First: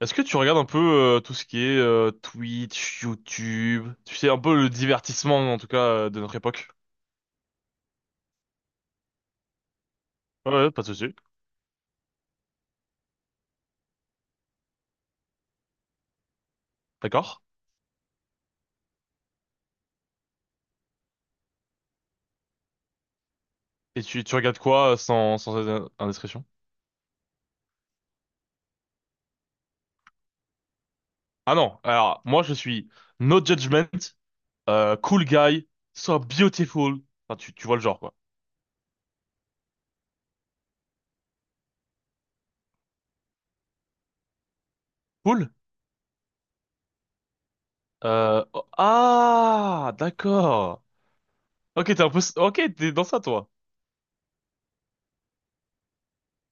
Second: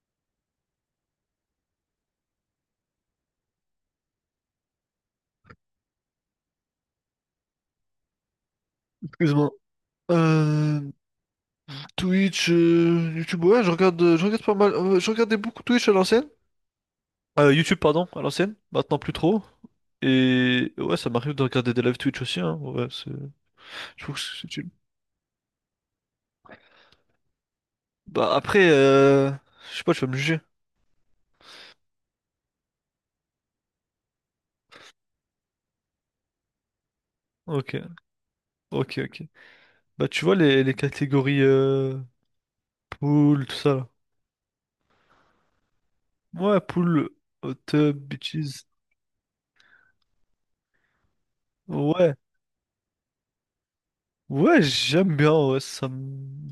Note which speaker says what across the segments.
Speaker 1: Est-ce que tu regardes un peu tout ce qui est Twitch, YouTube, tu sais, un peu le divertissement en tout cas de notre époque?
Speaker 2: Excuse-moi.
Speaker 1: Ouais, ouais, pas de
Speaker 2: Euh,
Speaker 1: souci.
Speaker 2: Twitch, YouTube, ouais, je regarde pas mal. Je regardais beaucoup Twitch à l'ancienne.
Speaker 1: D'accord.
Speaker 2: YouTube, pardon, à l'ancienne. Maintenant plus trop. Et ouais, ça m'arrive de regarder des lives Twitch aussi, hein. Ouais, c'est.
Speaker 1: Et
Speaker 2: Je trouve que
Speaker 1: tu
Speaker 2: c'est
Speaker 1: regardes
Speaker 2: utile.
Speaker 1: quoi sans, sans indiscrétion?
Speaker 2: Bah après, je sais pas, tu vas me juger.
Speaker 1: Ah non, alors moi je suis no judgment, cool guy, so beautiful. Enfin, tu
Speaker 2: Ok,
Speaker 1: vois le genre quoi.
Speaker 2: ok, ok. Bah tu vois les catégories pool, tout ça là.
Speaker 1: Cool?
Speaker 2: Ouais, pool, hot tub, bitches.
Speaker 1: Oh, d'accord. Ok, t'es un
Speaker 2: Ouais,
Speaker 1: peu... Ok, t'es dans ça toi.
Speaker 2: ouais, j'aime bien. Ouais, ça me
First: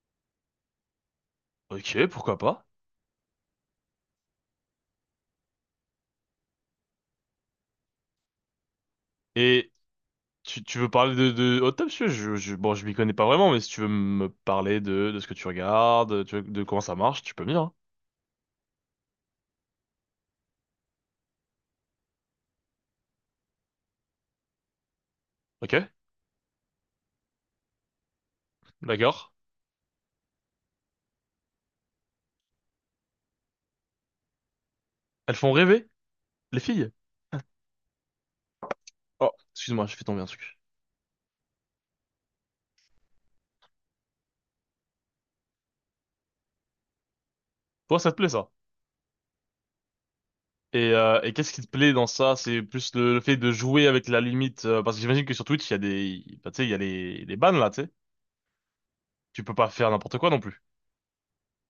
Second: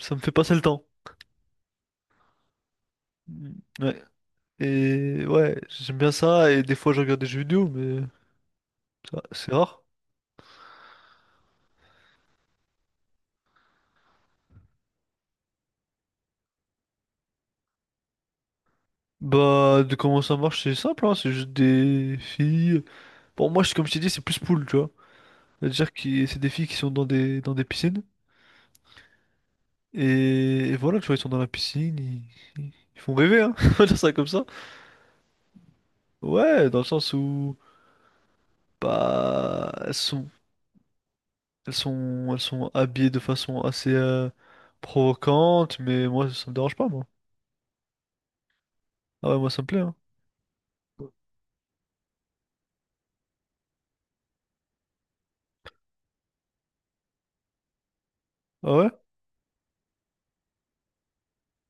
Speaker 2: ça me fait passer le temps.
Speaker 1: Ok, pourquoi pas.
Speaker 2: Mm, Ouais. Et ouais, j'aime bien ça, et des fois je regarde des jeux vidéo, mais ça, c'est
Speaker 1: Et
Speaker 2: rare.
Speaker 1: tu veux parler de Hot Top, je m'y connais pas vraiment, mais si tu veux me parler de ce que tu regardes, tu veux- de comment ça marche, tu peux venir, hein.
Speaker 2: Bah, de comment ça marche, c'est simple, hein, c'est juste des filles. Bon, moi, je- comme je t'ai dit, c'est plus pool, tu vois.
Speaker 1: Ok,
Speaker 2: C'est-à-dire que c'est des filles qui sont dans des piscines,
Speaker 1: d'accord.
Speaker 2: et voilà, tu vois, ils sont dans la piscine, ils, ils font rêver, hein, on va dire ça comme ça.
Speaker 1: Elles font rêver, les
Speaker 2: Ouais, dans le
Speaker 1: filles.
Speaker 2: sens où,
Speaker 1: Oh,
Speaker 2: bah,
Speaker 1: excuse-moi, j'ai fait tomber un truc.
Speaker 2: elles sont habillées de façon assez provocante, mais moi, ça me dérange pas, moi.
Speaker 1: Toi, ça te plaît, ça?
Speaker 2: Ah ouais, moi, ça me plaît, hein.
Speaker 1: Et qu'est-ce qui te plaît dans ça? C'est plus le fait de jouer avec la limite, parce que j'imagine que sur Twitch, il y a des, bah, tu sais, il y a les bans, là, tu sais.
Speaker 2: Ah
Speaker 1: Tu peux pas faire n'importe quoi non plus.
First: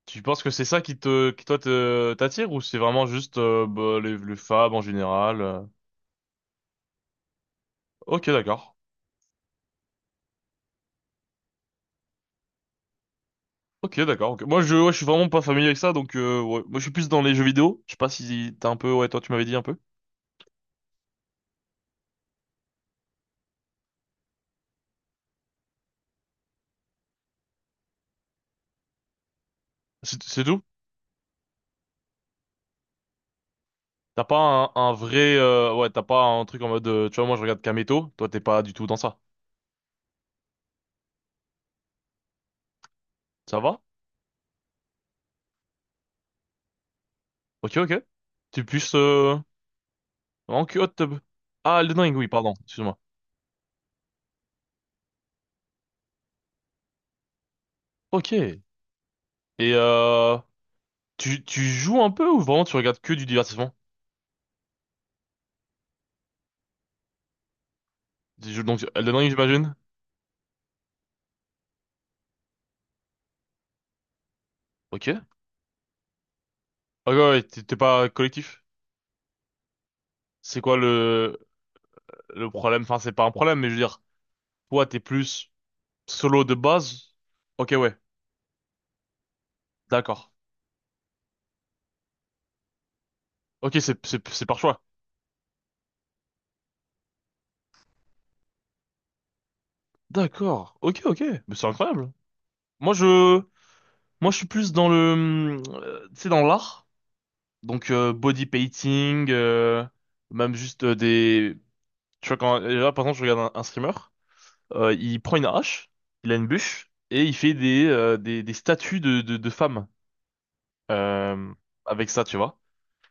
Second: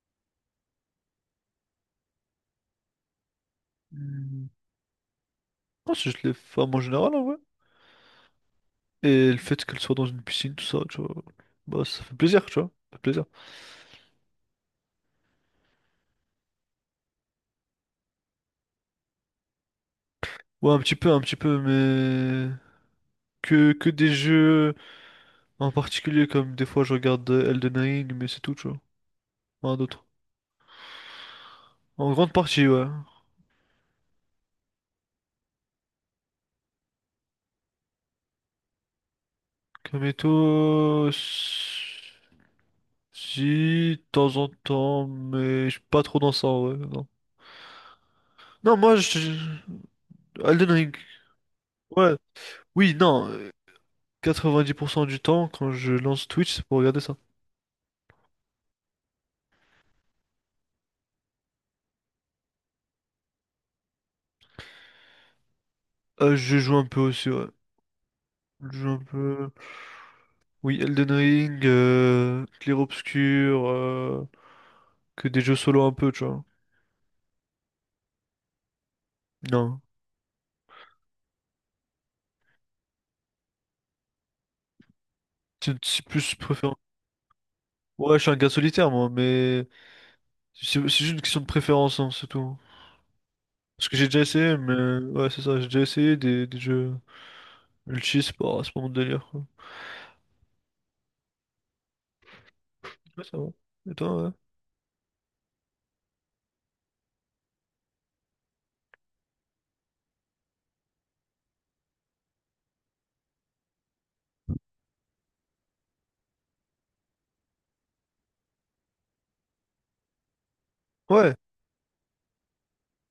Speaker 1: Tu penses que c'est ça qui te, qui toi te, t'attire, ou c'est vraiment juste, bah, les
Speaker 2: ouais?
Speaker 1: femmes en général?
Speaker 2: Pense que je les femmes en général, en vrai.
Speaker 1: Ok, d'accord.
Speaker 2: Et le fait qu'elles soient dans une piscine, tout ça, tu vois. Bah, ça fait plaisir, tu vois. Ça fait plaisir.
Speaker 1: Ok, d'accord, ok. Moi, ouais, je suis vraiment pas familier avec ça, donc ouais. Moi, je suis plus dans les jeux vidéo. Je sais pas si t'as un peu. Ouais, toi, tu m'avais dit un peu.
Speaker 2: Ouais, un petit peu, mais... Que des jeux en particulier, comme des fois je regarde Elden Ring, mais c'est tout, tu vois. Rien d'autre.
Speaker 1: C'est tout?
Speaker 2: En grande partie, ouais.
Speaker 1: T'as pas un, un vrai. Ouais, t'as pas un truc en mode. Tu vois, moi, je regarde Kameto. Toi, t'es pas du tout dans ça.
Speaker 2: Kameto... Si,
Speaker 1: Ça va?
Speaker 2: de temps en temps, mais je suis pas trop dans ça, ouais. Non,
Speaker 1: Ok, ok. T'es
Speaker 2: non
Speaker 1: plus
Speaker 2: moi, je...
Speaker 1: en
Speaker 2: Elden Ring.
Speaker 1: hot tub. Ah, Elden
Speaker 2: Ouais.
Speaker 1: Ring, oui, pardon.
Speaker 2: Oui,
Speaker 1: Excuse-moi.
Speaker 2: non. 90% du temps, quand je lance Twitch, c'est pour regarder ça.
Speaker 1: Ok. Et tu joues un peu ou vraiment tu regardes que du divertissement?
Speaker 2: Je joue un peu aussi, ouais.
Speaker 1: Tu joues
Speaker 2: Je
Speaker 1: donc
Speaker 2: joue un
Speaker 1: Elden Ring,
Speaker 2: peu.
Speaker 1: j'imagine.
Speaker 2: Oui, Elden Ring, Clair Obscur,
Speaker 1: Ok.
Speaker 2: que des jeux solo un peu, tu vois.
Speaker 1: Ok, ouais, t'es pas collectif.
Speaker 2: Non.
Speaker 1: C'est quoi le problème? Enfin, c'est pas un problème, mais je veux dire. Toi, t'es plus
Speaker 2: C'est plus
Speaker 1: solo de
Speaker 2: préférence.
Speaker 1: base. Ok, ouais,
Speaker 2: Ouais, je suis un gars solitaire, moi, mais
Speaker 1: d'accord.
Speaker 2: c'est juste une question de préférence, hein, c'est tout.
Speaker 1: Ok,
Speaker 2: Parce que j'ai
Speaker 1: c'est
Speaker 2: déjà essayé,
Speaker 1: par choix.
Speaker 2: mais ouais, c'est ça, j'ai déjà essayé des jeux multi, c'est pas mon délire, quoi.
Speaker 1: D'accord. Ok, ok. Mais c'est incroyable. Moi,
Speaker 2: Ouais, ça
Speaker 1: je
Speaker 2: va. Et toi, ouais.
Speaker 1: je suis plus dans le tu sais dans l'art. Donc body painting, même juste des tu vois quand là par exemple je regarde un streamer, il prend une hache, il a une bûche et il fait des des statues de de femmes
Speaker 2: Ouais,
Speaker 1: euh, avec ça, tu vois.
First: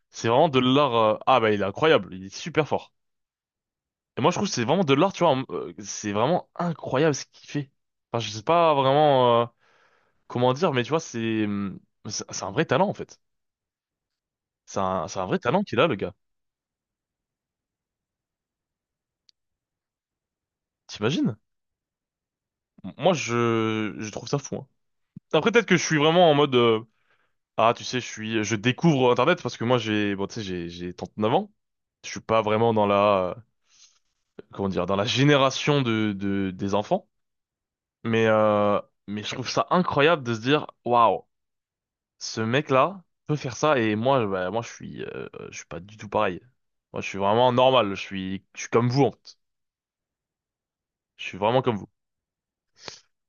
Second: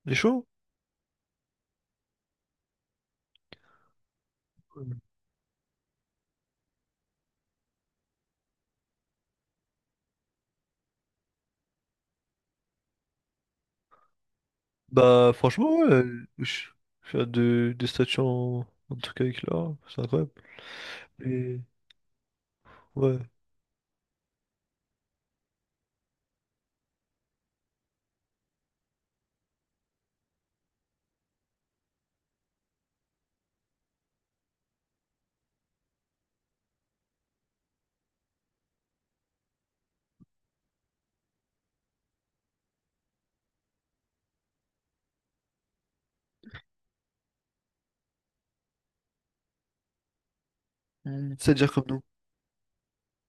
Speaker 2: il est
Speaker 1: C'est
Speaker 2: chaud?
Speaker 1: vraiment de l'art. Ah bah il est incroyable, il est super fort. Et moi, je trouve que c'est vraiment
Speaker 2: Ouais.
Speaker 1: de l'art, tu vois. C'est vraiment incroyable ce qu'il fait. Enfin, je sais pas vraiment comment dire, mais tu vois, c'est un vrai talent en fait. C'est un
Speaker 2: Bah,
Speaker 1: vrai talent
Speaker 2: franchement,
Speaker 1: qu'il a, le
Speaker 2: ouais.
Speaker 1: gars.
Speaker 2: Je je fais des statues en, en tout cas avec là c'est incroyable.
Speaker 1: T'imagines?
Speaker 2: Et ouais.
Speaker 1: Je trouve ça fou, hein. Après, peut-être que je suis vraiment en mode ah, tu sais, je découvre Internet parce que moi, bon, tu sais, j'ai 39 ans. Je suis pas vraiment dans la, comment dire, dans la génération de des enfants. Mais, euh, mais je trouve ça incroyable de se dire, waouh. Ce mec-là peut faire ça et moi, bah, moi je suis pas du tout pareil. Moi, je suis vraiment normal. Je suis comme vous en fait. Je
Speaker 2: Hmm.
Speaker 1: suis vraiment
Speaker 2: C'est-à-dire
Speaker 1: comme
Speaker 2: comme
Speaker 1: vous.
Speaker 2: nous.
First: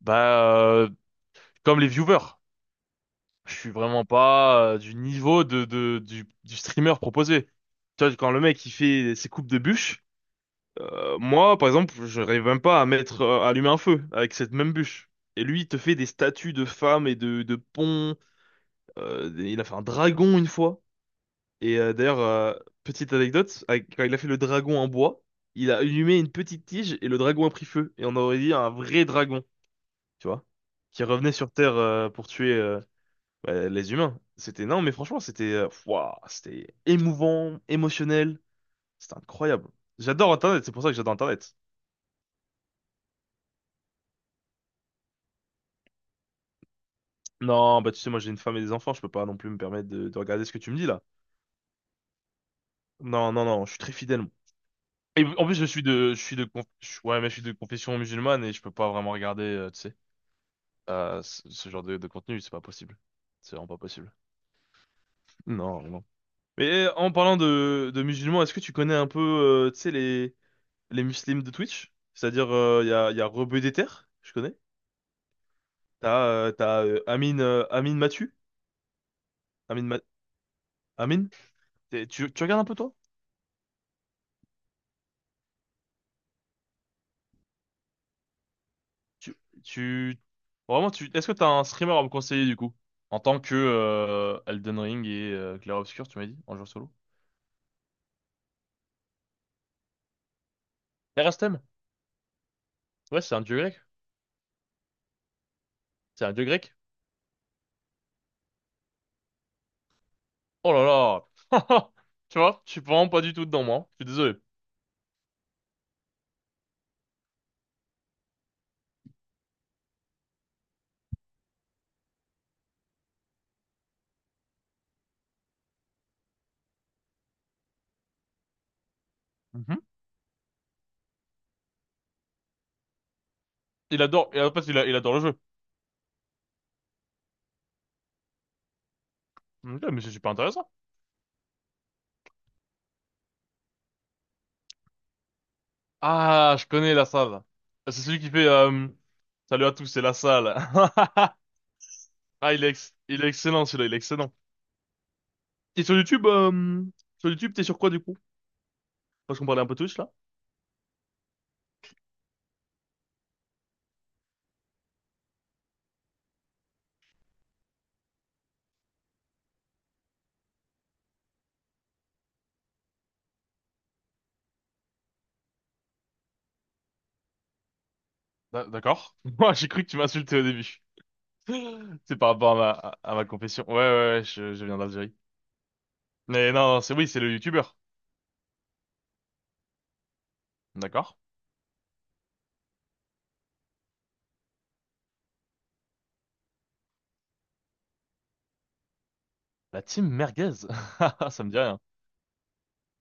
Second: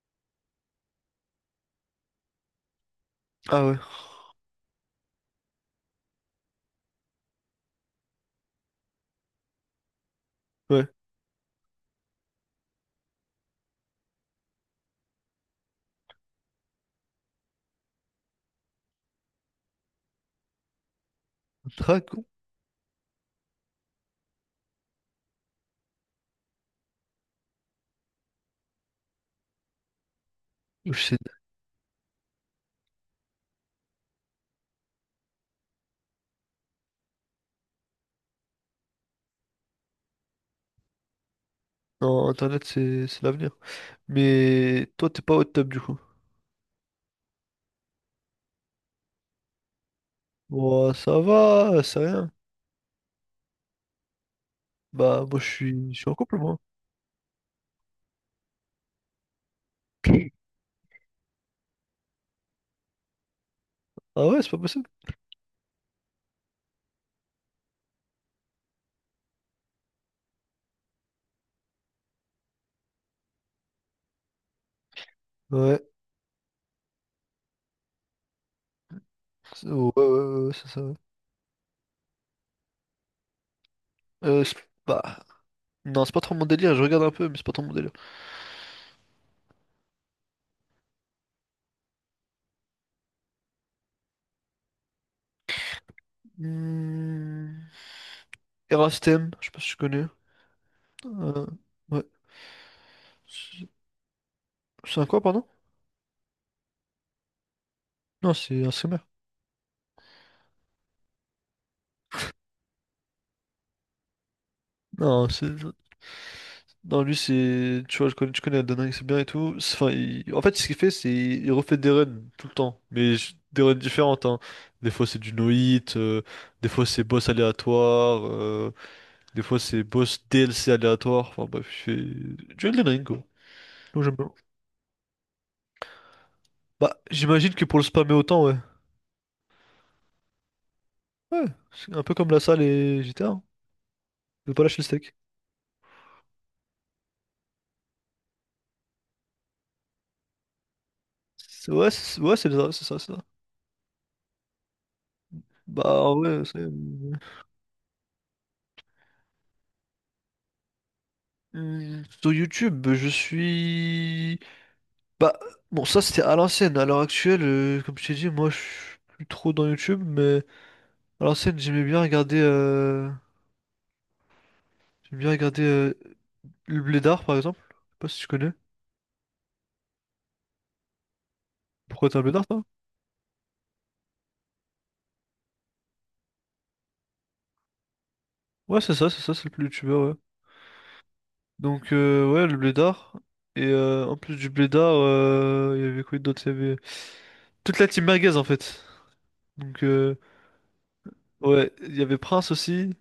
Speaker 1: Bah, euh, Comme les viewers. Je
Speaker 2: Ah
Speaker 1: suis
Speaker 2: ouais,
Speaker 1: vraiment pas du niveau de, du streamer proposé. Tu vois, quand le mec il fait ses coupes de bûches,
Speaker 2: ouais.
Speaker 1: moi par exemple, je rêve même pas à mettre, à allumer un feu avec cette même bûche. Et lui, il te fait des statues de femmes et de ponts. Il a fait un dragon une fois. Et
Speaker 2: Dragon?
Speaker 1: petite anecdote, avec- quand il a fait le dragon en bois, il a allumé une petite tige et le dragon a pris feu. Et on aurait dit un vrai dragon, tu vois,
Speaker 2: Je
Speaker 1: qui
Speaker 2: sais.
Speaker 1: revenait sur Terre pour tuer bah, les humains. C'était non, mais franchement, c'était ouah, c'était émouvant, émotionnel, c'était incroyable. J'adore Internet, c'est pour ça que j'adore Internet.
Speaker 2: Non, Internet, c'est l'avenir. Mais toi, t'es pas au top du coup.
Speaker 1: Non, bah tu sais, moi j'ai une femme et des enfants, je peux pas non plus me permettre de regarder ce que tu me dis
Speaker 2: Bon,
Speaker 1: là.
Speaker 2: ça va, c'est rien.
Speaker 1: Non, non, non, je suis très fidèle, moi. Et
Speaker 2: Bah, moi, je
Speaker 1: en plus,
Speaker 2: suis, je suis en
Speaker 1: je suis
Speaker 2: couple,
Speaker 1: de,
Speaker 2: moi.
Speaker 1: conf- je- ouais, mais je suis de confession musulmane et je peux pas vraiment regarder, tu sais, à ce genre de contenu, c'est pas possible. C'est vraiment pas possible.
Speaker 2: Ah ouais, c'est pas possible.
Speaker 1: Non, non. Mais eh, en parlant de musulmans, est-ce que tu connais un peu, tu sais, les muslims de Twitch? C'est-à-dire, il y a, y a Rebeu des Terres, je connais.
Speaker 2: Ouais,
Speaker 1: T'as Amine, Amine Mathieu. Amine, Ma-
Speaker 2: ouais, c'est ça. Ouais.
Speaker 1: Amine? T'es- tu regardes un peu, toi?
Speaker 2: Euh, c'est- Bah, non, c'est pas trop mon délire. Je regarde un peu, mais c'est pas trop mon délire.
Speaker 1: Tu, tu... Est-ce que t'as un streamer à me conseiller, du coup? En tant que Elden Ring et Clair Obscur, tu m'as dit, en jeu solo.
Speaker 2: Hmm. Erastem, je sais pas si tu connais. Euh,
Speaker 1: Erastem?
Speaker 2: ouais.
Speaker 1: Ouais, c'est un dieu
Speaker 2: C'est
Speaker 1: grec.
Speaker 2: c'est un quoi, pardon?
Speaker 1: C'est un dieu grec.
Speaker 2: Non, c'est un streamer.
Speaker 1: Oh là là! Tu vois, je suis vraiment pas du tout dedans, moi. Je suis désolé.
Speaker 2: Non, c'est. Non, lui, c'est. Tu vois, je connais Adana, c'est bien et tout. C'est- Enfin, il- En fait, ce qu'il fait, c'est. Il refait des runs tout le temps. Mais je- des runs différentes, hein. Des fois, c'est du no-hit. Des fois, c'est boss aléatoire. Des fois,
Speaker 1: Mhm.
Speaker 2: c'est boss DLC aléatoire. Enfin, bref, je fais. Du Elden Ring, quoi. Donc,
Speaker 1: Il
Speaker 2: j'aime
Speaker 1: adore,
Speaker 2: bien.
Speaker 1: et en fait, il adore le jeu.
Speaker 2: Bah, j'imagine que pour le spammer autant, ouais.
Speaker 1: Ok, mais c'est super intéressant.
Speaker 2: Ouais, c'est un peu comme la salle et GTA. Hein. Je vais pas lâcher le steak.
Speaker 1: Ah, je connais la salle. C'est celui qui fait, salut à tous, c'est la salle.
Speaker 2: Ouais, c'est
Speaker 1: Ah,
Speaker 2: ça, c'est ça, c'est ça.
Speaker 1: il est excellent, celui-là, il est excellent. Et sur
Speaker 2: Bah,
Speaker 1: YouTube,
Speaker 2: ouais, c'est.
Speaker 1: sur YouTube, t'es sur quoi, du coup? Parce qu'on parlait un peu Twitch, là.
Speaker 2: Sur YouTube, je suis. Bah, bon, ça c'était à l'ancienne. À l'heure actuelle, comme je t'ai dit, moi je suis plus trop dans YouTube, mais à l'ancienne, j'aimais bien regarder le Blédard par exemple. Je sais pas si tu connais.
Speaker 1: D'accord. Moi, j'ai cru que tu m'insultais au début.
Speaker 2: Pourquoi
Speaker 1: C'est
Speaker 2: t'as un
Speaker 1: par
Speaker 2: Blédard,
Speaker 1: rapport à
Speaker 2: toi?
Speaker 1: ma, à ma confession. Ouais, ouais, ouais, je viens d'Algérie. Mais non, c'est oui, c'est le YouTuber.
Speaker 2: Ouais, c'est ça, c'est ça, c'est le plus youtubeur, ouais.
Speaker 1: D'accord.
Speaker 2: Donc, ouais, le Blédard. Et en plus du Blédard, il y avait quoi d'autre? Il y avait toute la team merguez en fait.
Speaker 1: La
Speaker 2: Donc,
Speaker 1: team merguez. Ça me dit
Speaker 2: ouais,
Speaker 1: rien.
Speaker 2: il y avait Prince aussi.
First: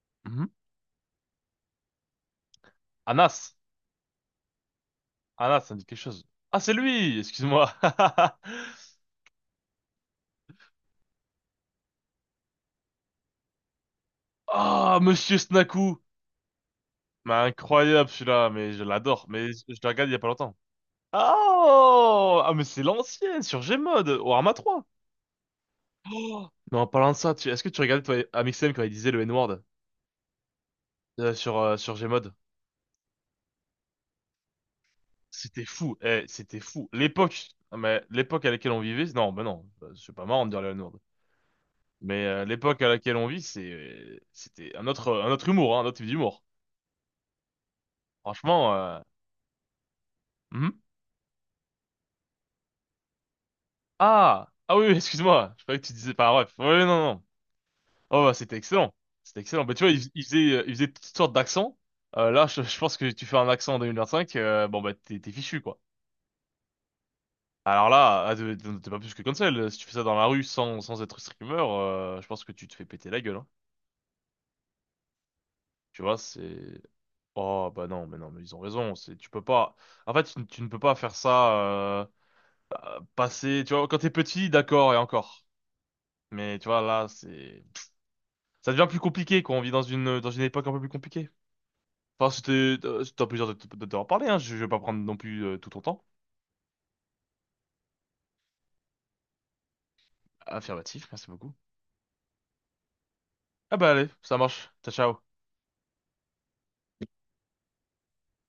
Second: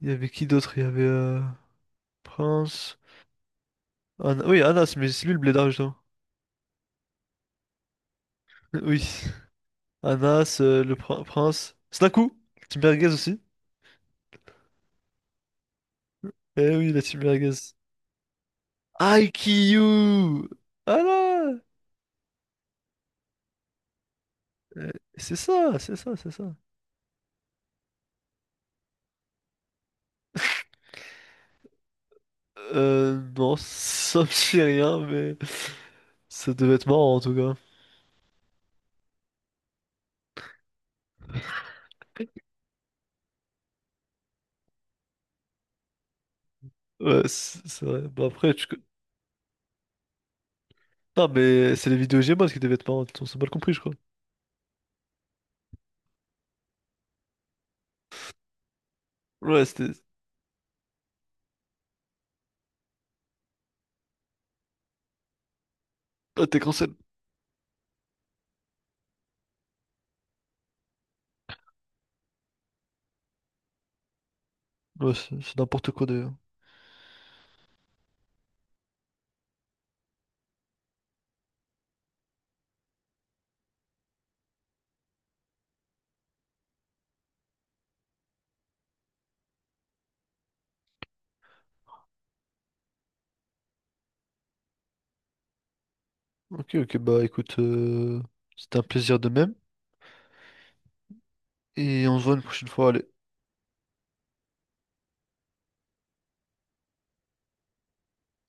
Speaker 2: Il y avait qui
Speaker 1: Mhm.
Speaker 2: d'autre? Il y avait Prince.
Speaker 1: Anas.
Speaker 2: Anna- Oui, Anas, mais c'est lui le
Speaker 1: Anas,
Speaker 2: Blédard,
Speaker 1: ça me dit
Speaker 2: justement.
Speaker 1: quelque chose. Ah, c'est lui! Excuse-moi.
Speaker 2: Oui. Anas, le prince. Snaku, Team Merguez aussi.
Speaker 1: Ah, Monsieur Snaku.
Speaker 2: Eh oui, la Team
Speaker 1: Mais
Speaker 2: Merguez.
Speaker 1: incroyable celui-là, mais je l'adore. Mais je le regarde il y a pas
Speaker 2: IQ!
Speaker 1: longtemps.
Speaker 2: Ah là!
Speaker 1: Oh! Ah, mais c'est l'ancien, sur Gmod, Warhammer 3.
Speaker 2: Euh, C'est ça, c'est ça.
Speaker 1: Mais en parlant de ça, tu- est-ce que tu regardais toi Amixem quand il disait le N-word sur Gmod?
Speaker 2: Non, ça me dit rien, mais
Speaker 1: C'était fou, eh,
Speaker 2: ça
Speaker 1: c'était
Speaker 2: devait être
Speaker 1: fou.
Speaker 2: marrant en tout
Speaker 1: L'époque,
Speaker 2: cas.
Speaker 1: ah, mais l'époque à laquelle on vivait, non, ben non, c'est pas marrant de dire le N-word. Mais l'époque à laquelle on vit, c'est, c'était un autre humour, hein, un autre type d'humour.
Speaker 2: Ouais, c'est vrai. Bah après,
Speaker 1: Franchement, mhm.
Speaker 2: non, mais c'est les vidéos Gmod qui devaient être marrantes, on s'est mal compris, je crois.
Speaker 1: Ah! Ah oui, oui, excuse-moi. Je croyais que tu disais par ref. Oui, non, non. Oh, bah, c'était excellent. C'était excellent.
Speaker 2: Ouais,
Speaker 1: Bah, tu vois,
Speaker 2: c'était...
Speaker 1: il faisait toutes sortes d'accents. Là, je pense que tu fais un accent en 2025, bon, bah, t'es fichu, quoi.
Speaker 2: Ah, t'es cancel.
Speaker 1: Alors là, ah, t'es pas plus que cancel. Si tu fais ça dans la rue sans, sans être streamer, je pense que tu te fais péter la gueule, hein.
Speaker 2: Ouais, c'est n'importe
Speaker 1: Tu
Speaker 2: quoi
Speaker 1: vois,
Speaker 2: d'ailleurs.
Speaker 1: c'est... Oh bah non mais non mais ils ont raison c'est tu peux pas en fait tu ne peux pas faire ça euh, passer tu vois quand t'es petit d'accord et encore mais tu vois là c'est ça devient plus compliqué quand on vit dans une époque un peu plus compliquée. Enfin, c'était c'était un plaisir de t'en parler, hein. Je vais pas prendre non plus tout ton temps.
Speaker 2: Ok, ok, bah écoute, c'était un plaisir de même,
Speaker 1: Affirmatif, merci beaucoup.
Speaker 2: et on se voit une prochaine fois, allez.
Speaker 1: Ah bah allez, ça marche. Ciao, ciao.